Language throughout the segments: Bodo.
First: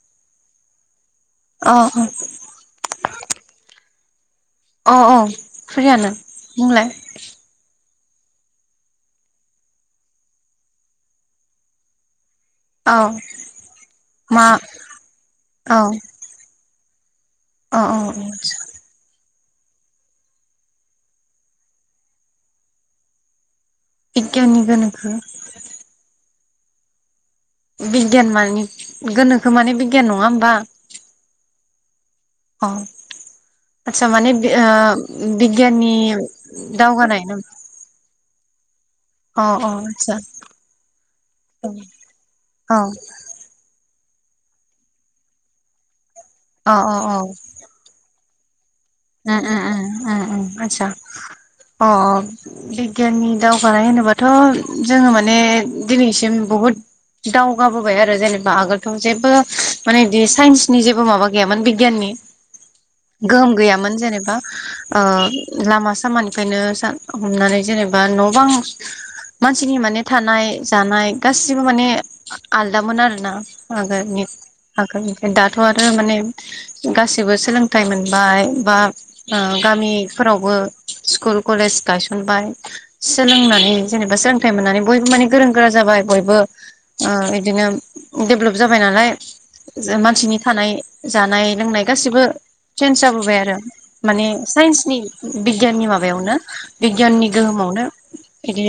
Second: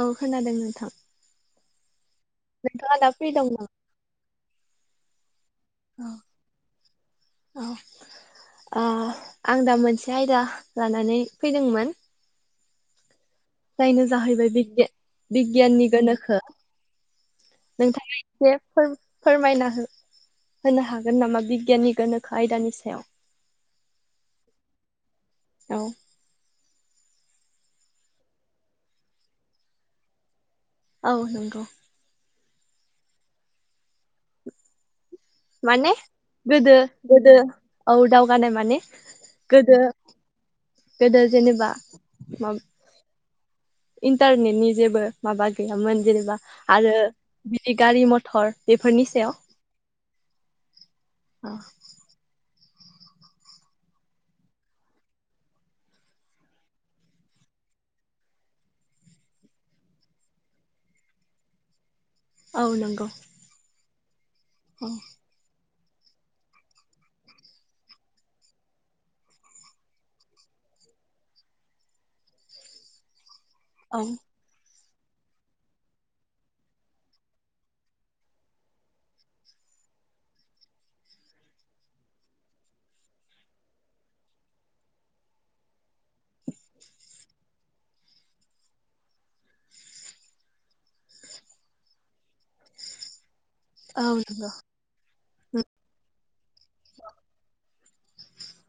औ खोनादों नों थां। अह। नोंथाङा दा फ्रि दं नामा? अह अह। फ्रियानो बुंलाय। ओह आं दा मोनसे आयदा लानानै फैदोंमोन। औ। जायनो मा जाहैबाय औ बिगि-बिगियाननि गोनोखो। औ औ नोंथाङा एसे फोर फोरमायना हो होनो हागोन नामा बिगियाननि गोनोखो आयदानि सायाव? बिगियाननि गोनोखो औ बिगियान माने गोनोखो माने बिगियान नङा होमबा? औ नोंगौ। अह आतसा माने बे ओ माने बिगियाननि गोदो गोदो औ औ। [unintelligible] अह अह गोदो आतसा। गोदो जेनेबा मा औ इन्टारनेटनि जेबो माबा गैयामोन जेने बा अ अ आरो अ बिदि गारि म थर उम उम उम उम उम आतसा औ अ अ। बिगियाननि दावगानाय होनोबाथ' जोङो माने दिनैसिम बहुद दावगाबोबाय आरो जेनेबा आगोलथ' जेबो माने बिदि साइन्सनि जेबो माबा गैयामोन बिगियाननि औ नंगौ। मोन जेनेबा औ आ लामा सामानिफ्रायनो हमनानै जेनेबा न' बां मानसिनि माने थानाय जानाय गासिबो माने आलदामोन आरोना। औ आगोलनि आगोलनि दाथ' आरो माने गासिबो सोलोंथाइ मोनबाय। बा ओ गामिफोरावबो स्कुल कलेज गायसनबाय सोलोंनानै जेनेबा सोलोंथाइ मोननानै बयबो माने गोरों गोरा जाबाय बयबो ओ बिदिनो डेभलप जाबाय नालाय मानसिनि थानाय जानाय लोंनाय गासिबो चेन्ज जाबोबाय आरो। औ माने नंगौ साइन्सनि बिगियाननि माबायावनो बिगियाननि गोहोमावनो बिदि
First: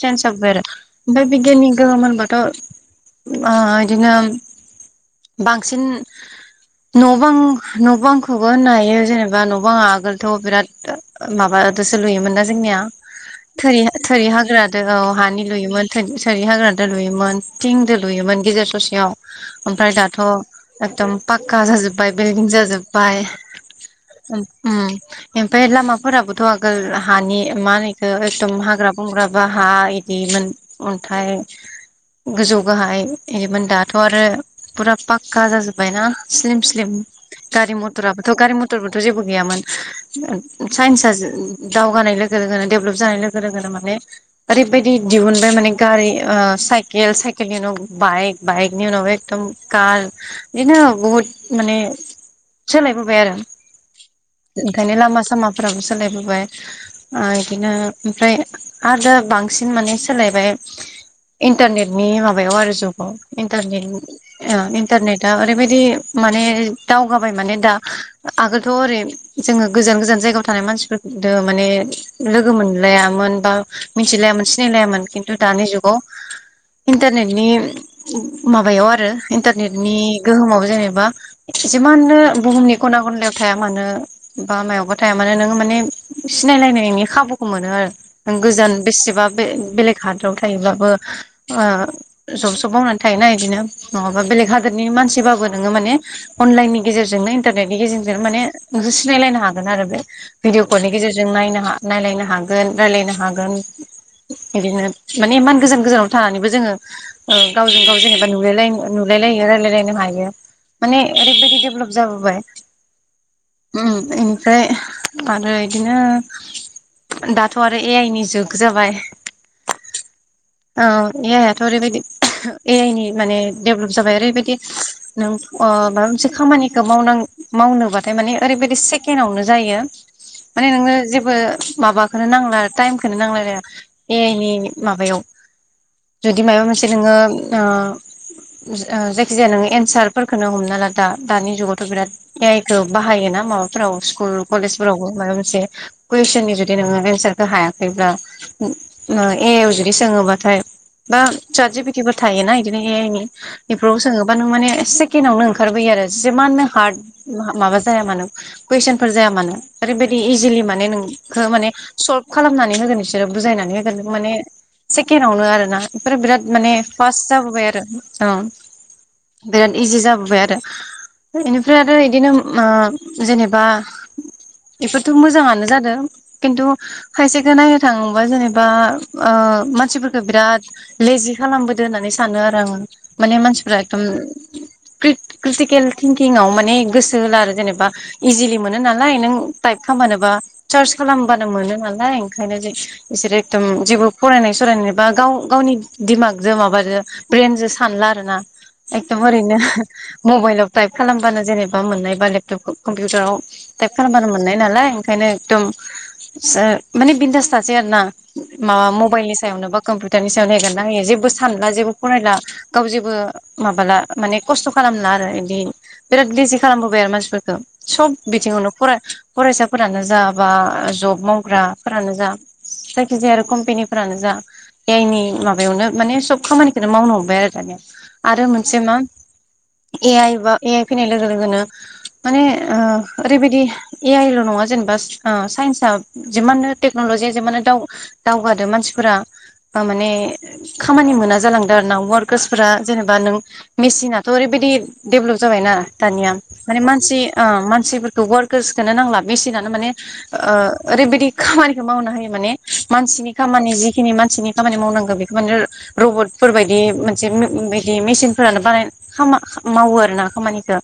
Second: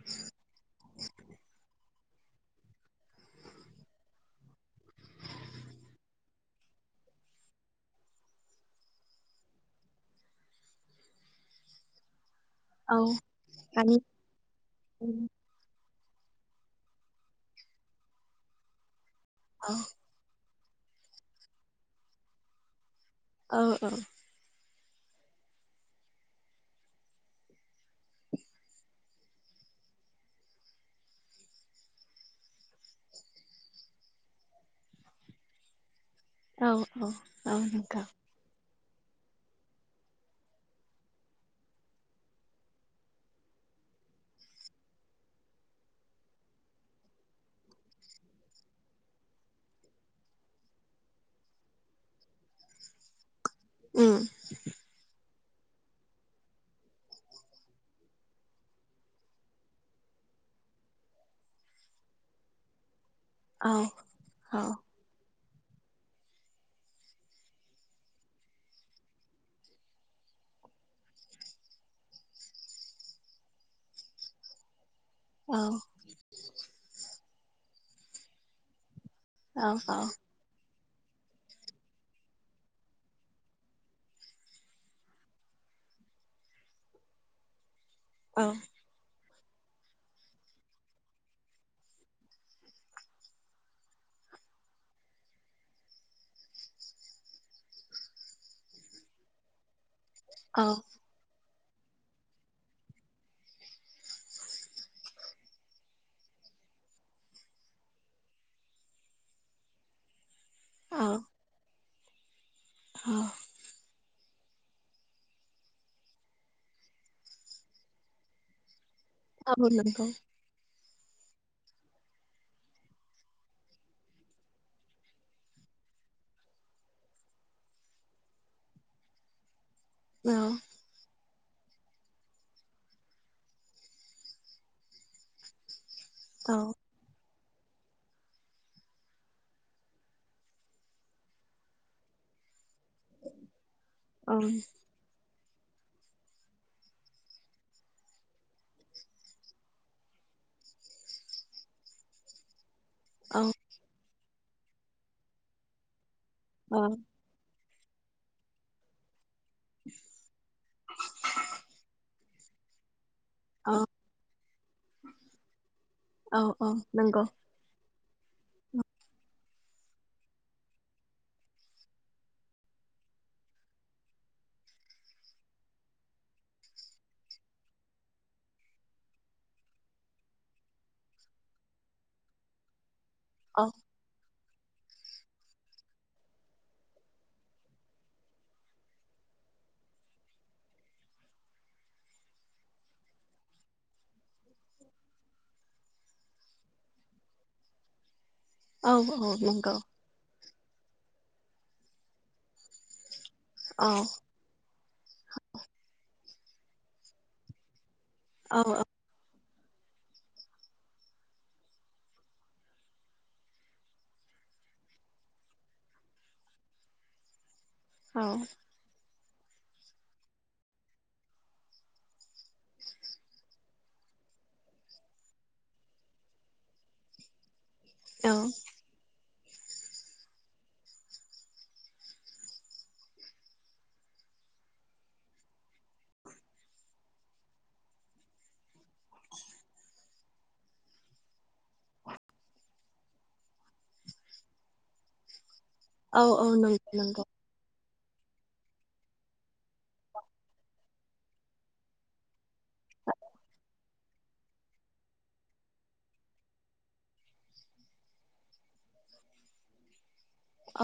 चेन्ज जाबाय आरो ओमफ्राय बिगियाननि गोहोम होनबाथ' ओ इदिनो बांसिन न' बां न' बांखौबो होननो हायो जेनेबा बा न बांआ आगोलथ' बिराद माबादोसो लुयोमोनना जोंनिया औ थोरि मानि थोरि हाग्रादो औ हानि लुयोमोन। थो थोरि हाग्रादो लुयोमोन थिंदो लुयोमोन गेजेर ससेयाव औ ओमफ्राय दाथ' एकदम पाक्का जाजोब्बाय बिल्डिं जाजोब औ औ। ओम ओमफ्राय लामाफोराबोथ' आगोल हानि मा होनो इखो एकदम हाग्रा बंग्रा बा हा इदिमोन अन्थाइ गोजौ गाहाय इदिमोन दाथ' आरो फुरा पाक्का जाजोब्बायना। स्लिम औ स्लिम औ औ गारि नंगौ मथ'राबोथ' गारि मथर थ' जेबो गैयामोन साइन्सआ दावगानाय लोगो लोगोनो डेभेलप जानाय लोगो लोगोनो माने ओरैबायाददि दिहुनबाय माने गारि ओ साइकेल साइकेलनि उनाव बाइक बाइकनि उनावबो एकदम कार बिदिनो बुहुद माने सोलायबोबाय आरो। उम ओंखायनो लामा सामा फोराबो सोलायबोबाय ओ इदिनो ओमफ्राय आरो दा बांसिन माने सोलायबाय इन्टारनेटनि माबायाव आरो जुगाव। औ इन्टारनेट ओ औ इन्टारनेट दा ओरैबायदि माने दावगाबाय माने दा आगोल थ' ओरै जोङो गोजान गोजान जायगायाव थानाय मानसिफोर माने लोगो मोनलायामोन बा मिथिलायामोन सिनायलायामोन। खिनथु औ दानि जुगाव इन्टारनेट बिनि माबायाव आरो। औ इन्टारनेटनि गोहोमाव जेनेबा बा जिमाननो बुहुमनि खना खनलायाव थाया मानो बा मायावबा थाया मानो नोङो माने सिनायलायनायनि खाबुखौ मोनो आरो। गोजान बेसेबा बे-बेलेग हादोराव थायो जब सब मावनानै थायोना बिदिनो नङाबा बेलेग हादोरनि मानसिबाबो नोङो माने अनलाइननि गेजेरजोंनो इटारनेटनि गेजेर माने नोंसोर सिनायलायनो हागोन आरो बे भिडिअ औ कलनि गेजेरजों नायनो हा नायलायनो हागोन रायलायनो हागोन बिदिनो माने इमान गोजान गोजानाव थानानैबो जोङो गावजों गाव जेनेबा नुलाय नुलायलायो रायलायलायनो हायो। माने ओरैबायदि देबलब जाबोबाय। औ। उम इनिफ्राय आरो इदिनो दाथ' आरो ए आइ नि जुग जाबाय खाबु मोनदों। औ ए आइआथ' ओरैबायदि ए आइ नि माने डेभलप जाबाय ओरैबायदि नों अ माबा मोनसे खामानिखौ मावन मावनो होनबाथाय माने ओरैबायाददि सेकेणडआवनो जायो। औ माने नोङो बो माबाखौनो नांला टाइम खौनो नांलायलाया ए आइनि माबायाव जुदि माबा औ मोनसे नोङो ओ जायखिजाया नोंङो एन्सारफोरखौ हमना ला दा दानि जुगावथ' बिराद ए आइ खौ बाहायोना माबाफोराव स्कुल औ कलेजफोरावबो माबा मोन मोनसे कुइसन नि जुदि नोङो एनसारखौ हायाखैब्ला ए आइआव जुदि सोङोबाथाय बा साजिफिटिबो थायोना बिदिनो ए आइ नि बेफोरावबो सोङो बा नों माने सेकेण्डआवनो ओंखारबोयो आरो। जिमानो औ हार्ट औ माबा जाया मानो कुइसन फोर जाया मानो। ओरैबायदि इजिलि माने नोंखौ माने स खालामनानै होगोन। बिसोर बुजायनानै होगोन माने सेकेणडआवनो आरो ना बेफोरो औ बिराद माने औ फास्ट नंगौ जाबोबाय आरो। औ बिराद इजि जाबोबाय आरो बेनिफ्राय आरो बिदिनो ओ जेनेबा इफोरथ' मोजाङानो जादों खिन्थु खायसेखो नायनो थाङोबा जेनेबा ओ मानसिफोरखौ बिराद लेजि खालामबोदों होननानै सानो आरो आङो माने औ मानसिफोरा एकदम क्रि क्रिटिकेल थिंकिंआव माने गोसो सो होला आरो जेनेबा इजिलि मोनो नालाय नों टाइप खालामबानोबा सार्च खालामबानो मोनो नालाय ओंखायनो जों बिसोरो एखदम जेबो फरायनाय सरायनानैबा गाव गावनि दिमागजों माबाजों ब्रेनजों सानला आरो ना। औ एखदम औ ओरैनो नंगौ मबाइलाव थाइप खालामबानो जेनेबा माबा मोननाय बा लेपटपखौ कम्पिउटाराव औ थाइप खालामबानो मोननाय नालाय ओंखायनो एकदम एसे माने बिन्दास थासै आरो ना। माबा मबाइलनि सायावनो बा कमपिउटारनि सायावनो हेगारना होयो जेबो सानला जेबो फरायला गाव जेबो माबाला माने खस्थ' खालामला आरो इदि बिराद लिजि खालामबोबाय आरो मानसिफोरखौ। स'ब बिथिङावनो फराय फरायसाफोरानो जा बा जब मावग्राफोरानो जा जायखिजाया आरो कम्पेनिफोरानो जा ए आइनि माबायावनो माने सब खामानिखौनो मावनो हमबाय आरो दानिया औ आरो मोनसे मा ए आइ बा ए आइ फैनाय लोगो लोगोनो माने ओ ओरैबायदि ए आइल' नङा जेनेबा साइन्सआ जिमाननो टेक्न'लजिया जिमानो दावगादो मानसिफोरा माने खामानि मोना जालांदों आरो ना वारकार्सफोरा जेनेबा नों मेसिनफोराथ' ओरैबायदि देभलप जाबायना औ दानिया औ नंगौ माने नंगौ मानसि ओ मान मानसिफोरखौ वारकार्सखौनो नांला मेसिनानो माने ओ ओरैबायदि खामानिखौ मावनो हायो माने मानसिनि खामानि जिखिनि मानसिनि खामानि मावनांगौ बेखौ माने रबटफोर बायदि मोनसे मिम-बिदि मेसिनफोरानो बानाय खामा-मावो आरो ना औ खामानिखौ।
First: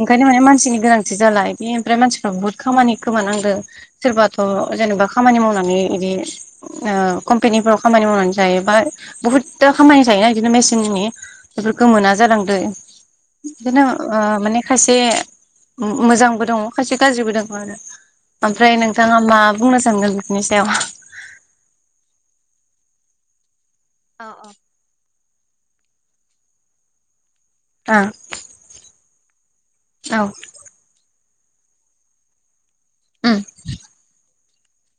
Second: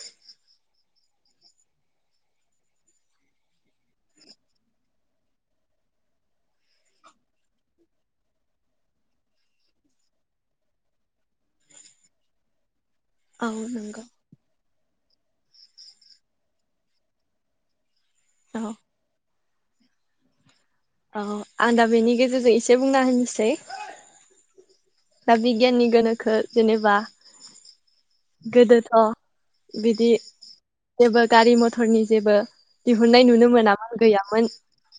ओंखायनो माने मान सिनि गोनांथि जाला बे ओमफ्राय मानसिफ्रा बुहुत खामानि खोमानांदों सोरबाथ' जेनेबा खामानि मावनानै बिदि ओ कम्पानिफोराव खामानि मावनानै जायोबा बुहुदता खामानि जायोना बिदिनो मेसिननि बेफोरखौ मोना जालांदों। औ नंगौ। माने खायसे मो-मोजांबो दङ खायसे गाज्रिबो दङ आरो। औ ओमफ्राय नोंथाङा मा बुंनो सानदों बिफोरनि सायाव। औ आं दा बेनि गेजेरजों एसे बुंना होनोसै। औ औ। दा बिगियाननि गोनोखो जेनेबा गोदो थ' बिदि जेबो गारि मथरनि जेबो दिहुननाय नुनो मोनामोन गैयामोन।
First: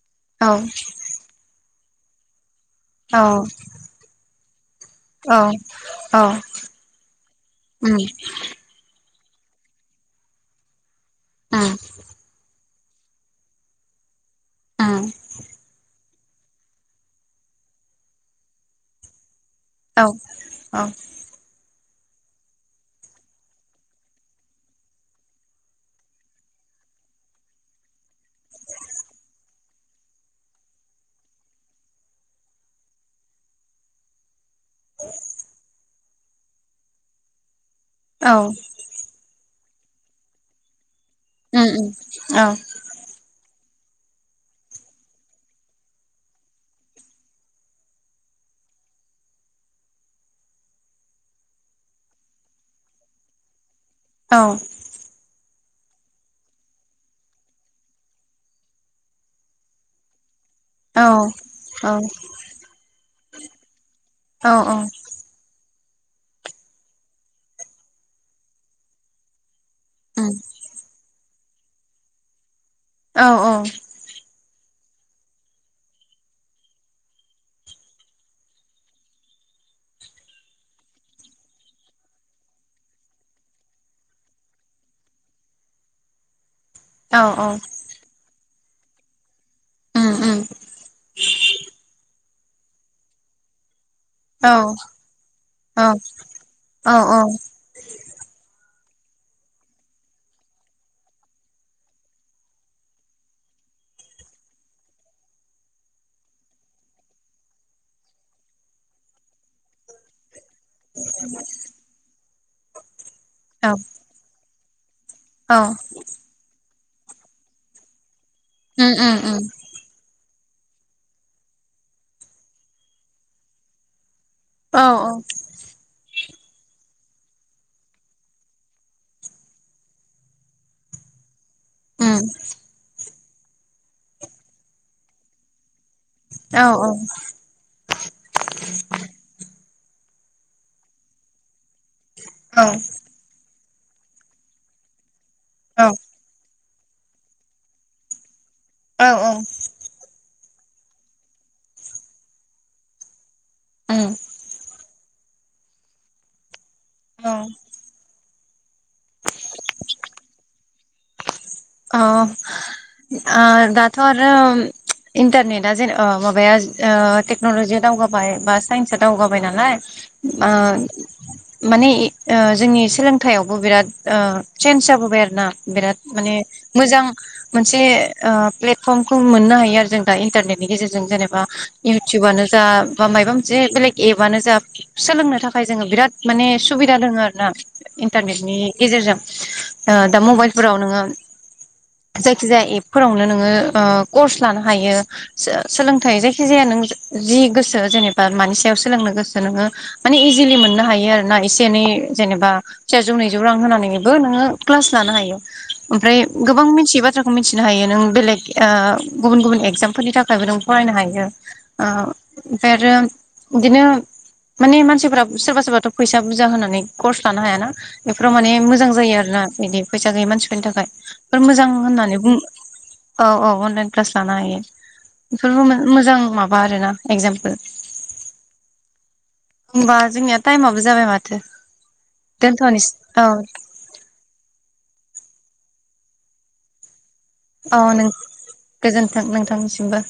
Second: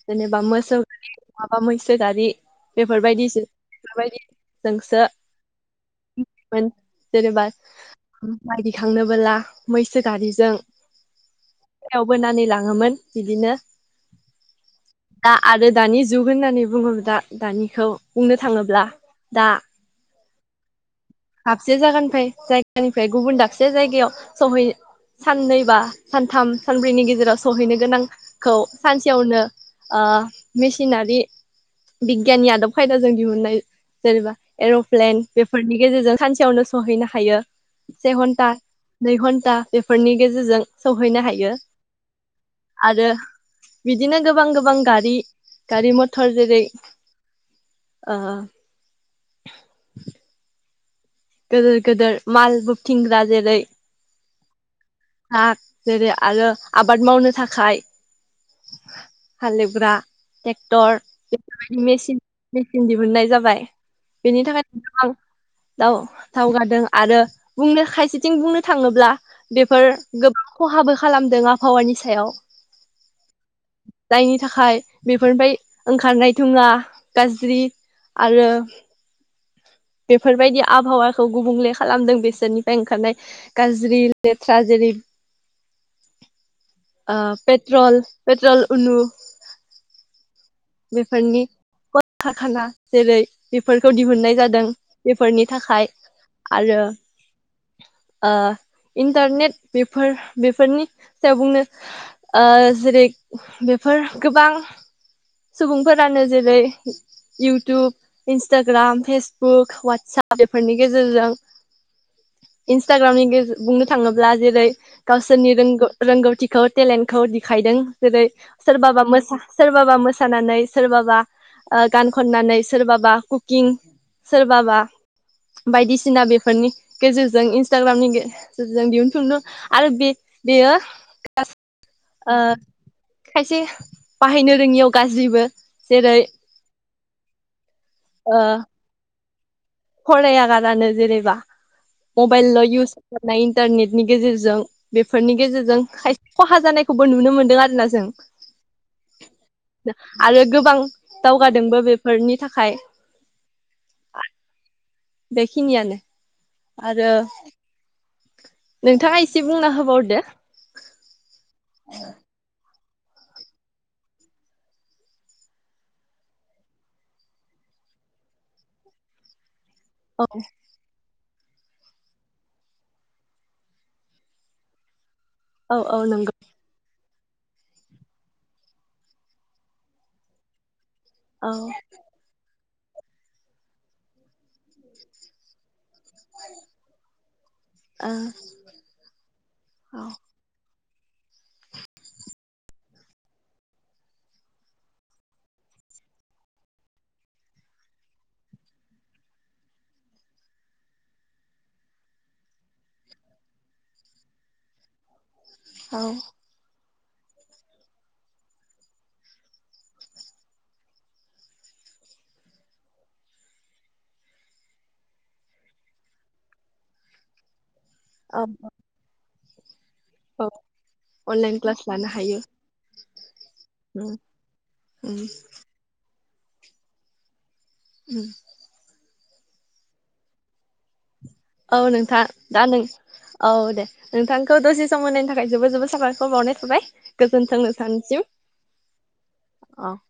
जेनेबा मोसौ माबा मोनसे सो गारि ओ बेफोरबायदिसो बेफोरबायदि औ औ जेनेबा उम। माइ दैखांनोबोला मैसो गारिजों औ बेयाव बोनानै लाङोमोनव बिदिनो दा आरो दानि जुग होननानै बुङोब्ला दानिखौ बुंनो थाङोब्ला दा औ औ। दाबसे जायगानिफ्राय जायगानिफ्राय गुबुन दाबसे जायगायाव सहैनो साननै बा सानथाम सानब्रैनि गेजेराव सहैनो गोनांखौ सानसेयावनो ओ मेसिनारि बिगियाननि आदब खायदाजों दिहुनाय जेनेबा एर'प्लेन बेफोरनि गेजेरजों सानसेयावनो सहैनो हायो। से औ घन्टा नै घन्टा बेफोरनि गेजेरजों सौहैनो हायो उम उम औ। आरो बिदिनो गोबां गोबां गारि गारि-मथर जेरै ओ गोदोर‌ गोदोर माल बोबथिंग्रा जेरै औ ट्राक जेरै आरो आबाद मावनो थाखाय हाल एवग्रा ट्रेक्टर औ बेफोरबायदि औ मेचिन मेचिन दिहुननाय जाबाय बेनि औ थाखाय औ गोबां दाउ दावगादों आरो बुंनो खायसेथिं बुंनो थाङोब्ला बेफोर उम गोबां खहाबो खालामदों। जों आबहावानि सायाव औ जायनि थाखाय बेफोरनिफ्राय ओंखारनाय धुङा गाज्रि आरो बेफोरबायदि आबहावाखौ गुबुंले खालामदों बेसोरनिफ्राय ओंखारनाय गाज्रि लेथ्रा जेरै औ ओ औ पेट्रल पेट्रल [unintelligible] [unintelligible] बेफोरनि कलखारखाना जेरै बेफोर खौ दिहुननाय औ जादों बेफोरनि औ थाखाय आरो औ औ ओ इन्टारनेट बेफोर बेफोरनि सायाव बुंनो ओ जेरै बेफोर गोबां सुबुंफोरानो जेरै इउटुब इन्स्टाग्राम फेसबुक वाटसाब बेफोरनि गेजेरजों इन्स न्टाग्रामनि गेजे उम बुंनो थाङोब्ला जेरै गावसोरनि रोंगौ रोंगौथिखौ टेलेन्टखौ देखायदों जेरै सोरबाबा उम उम औ उम औ मोसा सोरबाबा मो मोसानानै सोरबाबा ओ गान खननानै सोरबाबा कुकिं सोरबाबा बायदिसिना बेफोरनि गेजेरजों इन्सटाग्रामनि गेजेरजों दिहुनथुमनो आरो बे- बेयो ओ खायसे बाहायनो रोङियाव गाज्रिबो जेरै औ औ ओ फराया गारानो जेनेबा मबाइल इउस खालामनाय इन्टारनेटनि गेजेरजों बे फोरनि गेजेरजों खायसे खहा जानाय खौबो नुनो मोन्दों आरोना जों। औ औ। आरो गोबां दावगादोंबो बेफोरनि थाखाय। उम। बेखिनियानो। आरो। औ अ नोंथाङा एसे बुंना होबावदो। अ। ओ दाथ आरो इन्टारनेटआ जेन माबाया टेक्न लजिया दावगाबाय बा साइन्सआ दावगाबाय नालाय। औ ओ। माने ओ जोंनि सोलोंथाइयावबो बिराद ओ चेन्ज जाबोबाय आरो। न औ बिराद औ माने नंगौ मोजां मोनसे ओ प्लेटफर्मखौ मोननो हायो आरो जों दा इन्टारनेटनि गेजेरजों। जों जेनेबा औ युवतुवानो जा बा मायबा मोनसे बेलेग एपआनो जा सोलोंनो थाखाय जोङो बिराद माने सुबिदा दोङो आरो ना ओ इन्टारनेटनि गेजेरजों औ दा मबाइलफोराव नोङो। [unintelligible] जायखिजाया एपफोरावनो नोङो कर्स लानो हायो सोलोंथाइ जायखिजाया नों जि गोसो जेनेबा मानि सायाव सोलोंनो गोसो नोङो माने इजिलि मोननो हायो आरोना एसे एनै जेनेबा सेरेजौ नैजौ रां होनानैबो नोङो क्लास लानो हायो। औ। नों मिथियै बाथ्राखौ मिथिनो हायो नों बेलेग ओ गुबुन गुबुन एगजामफोरनि थाखायबो नों फरायनो हायो ओ ओमफ्राय आरो बिदिनो माने मानसिफोरा सोरबा सोरबाथ फैसा बुरजा होनानै कर्स लानो हायाना। बेफोराव औ माने मोजां जायो आरो ना। [inaudible] फैसा गैयै औ मानसिफोरनि थाखाय। बेफोर अनलाइन मोजां क्लास लानो होननानै बुंनो। हायो औ औ। अनलाइन उम क्लास लानो हायो उम बेफोरबो मोजां। माबा आरोना एक्जामपोल। उम। होमबा जोंनिया टाइमाबो जाबाय माथो। औ नोंथां दा नों औ दे नोंथांखौ दसे सम होनायनि थाखाय। जोबोर जोबोर साबायखर बावनाय थाबाय। गोजोन्थों अ नों नोंथांनिसिम। गोजोन्थों औ नोंथांसिमबो।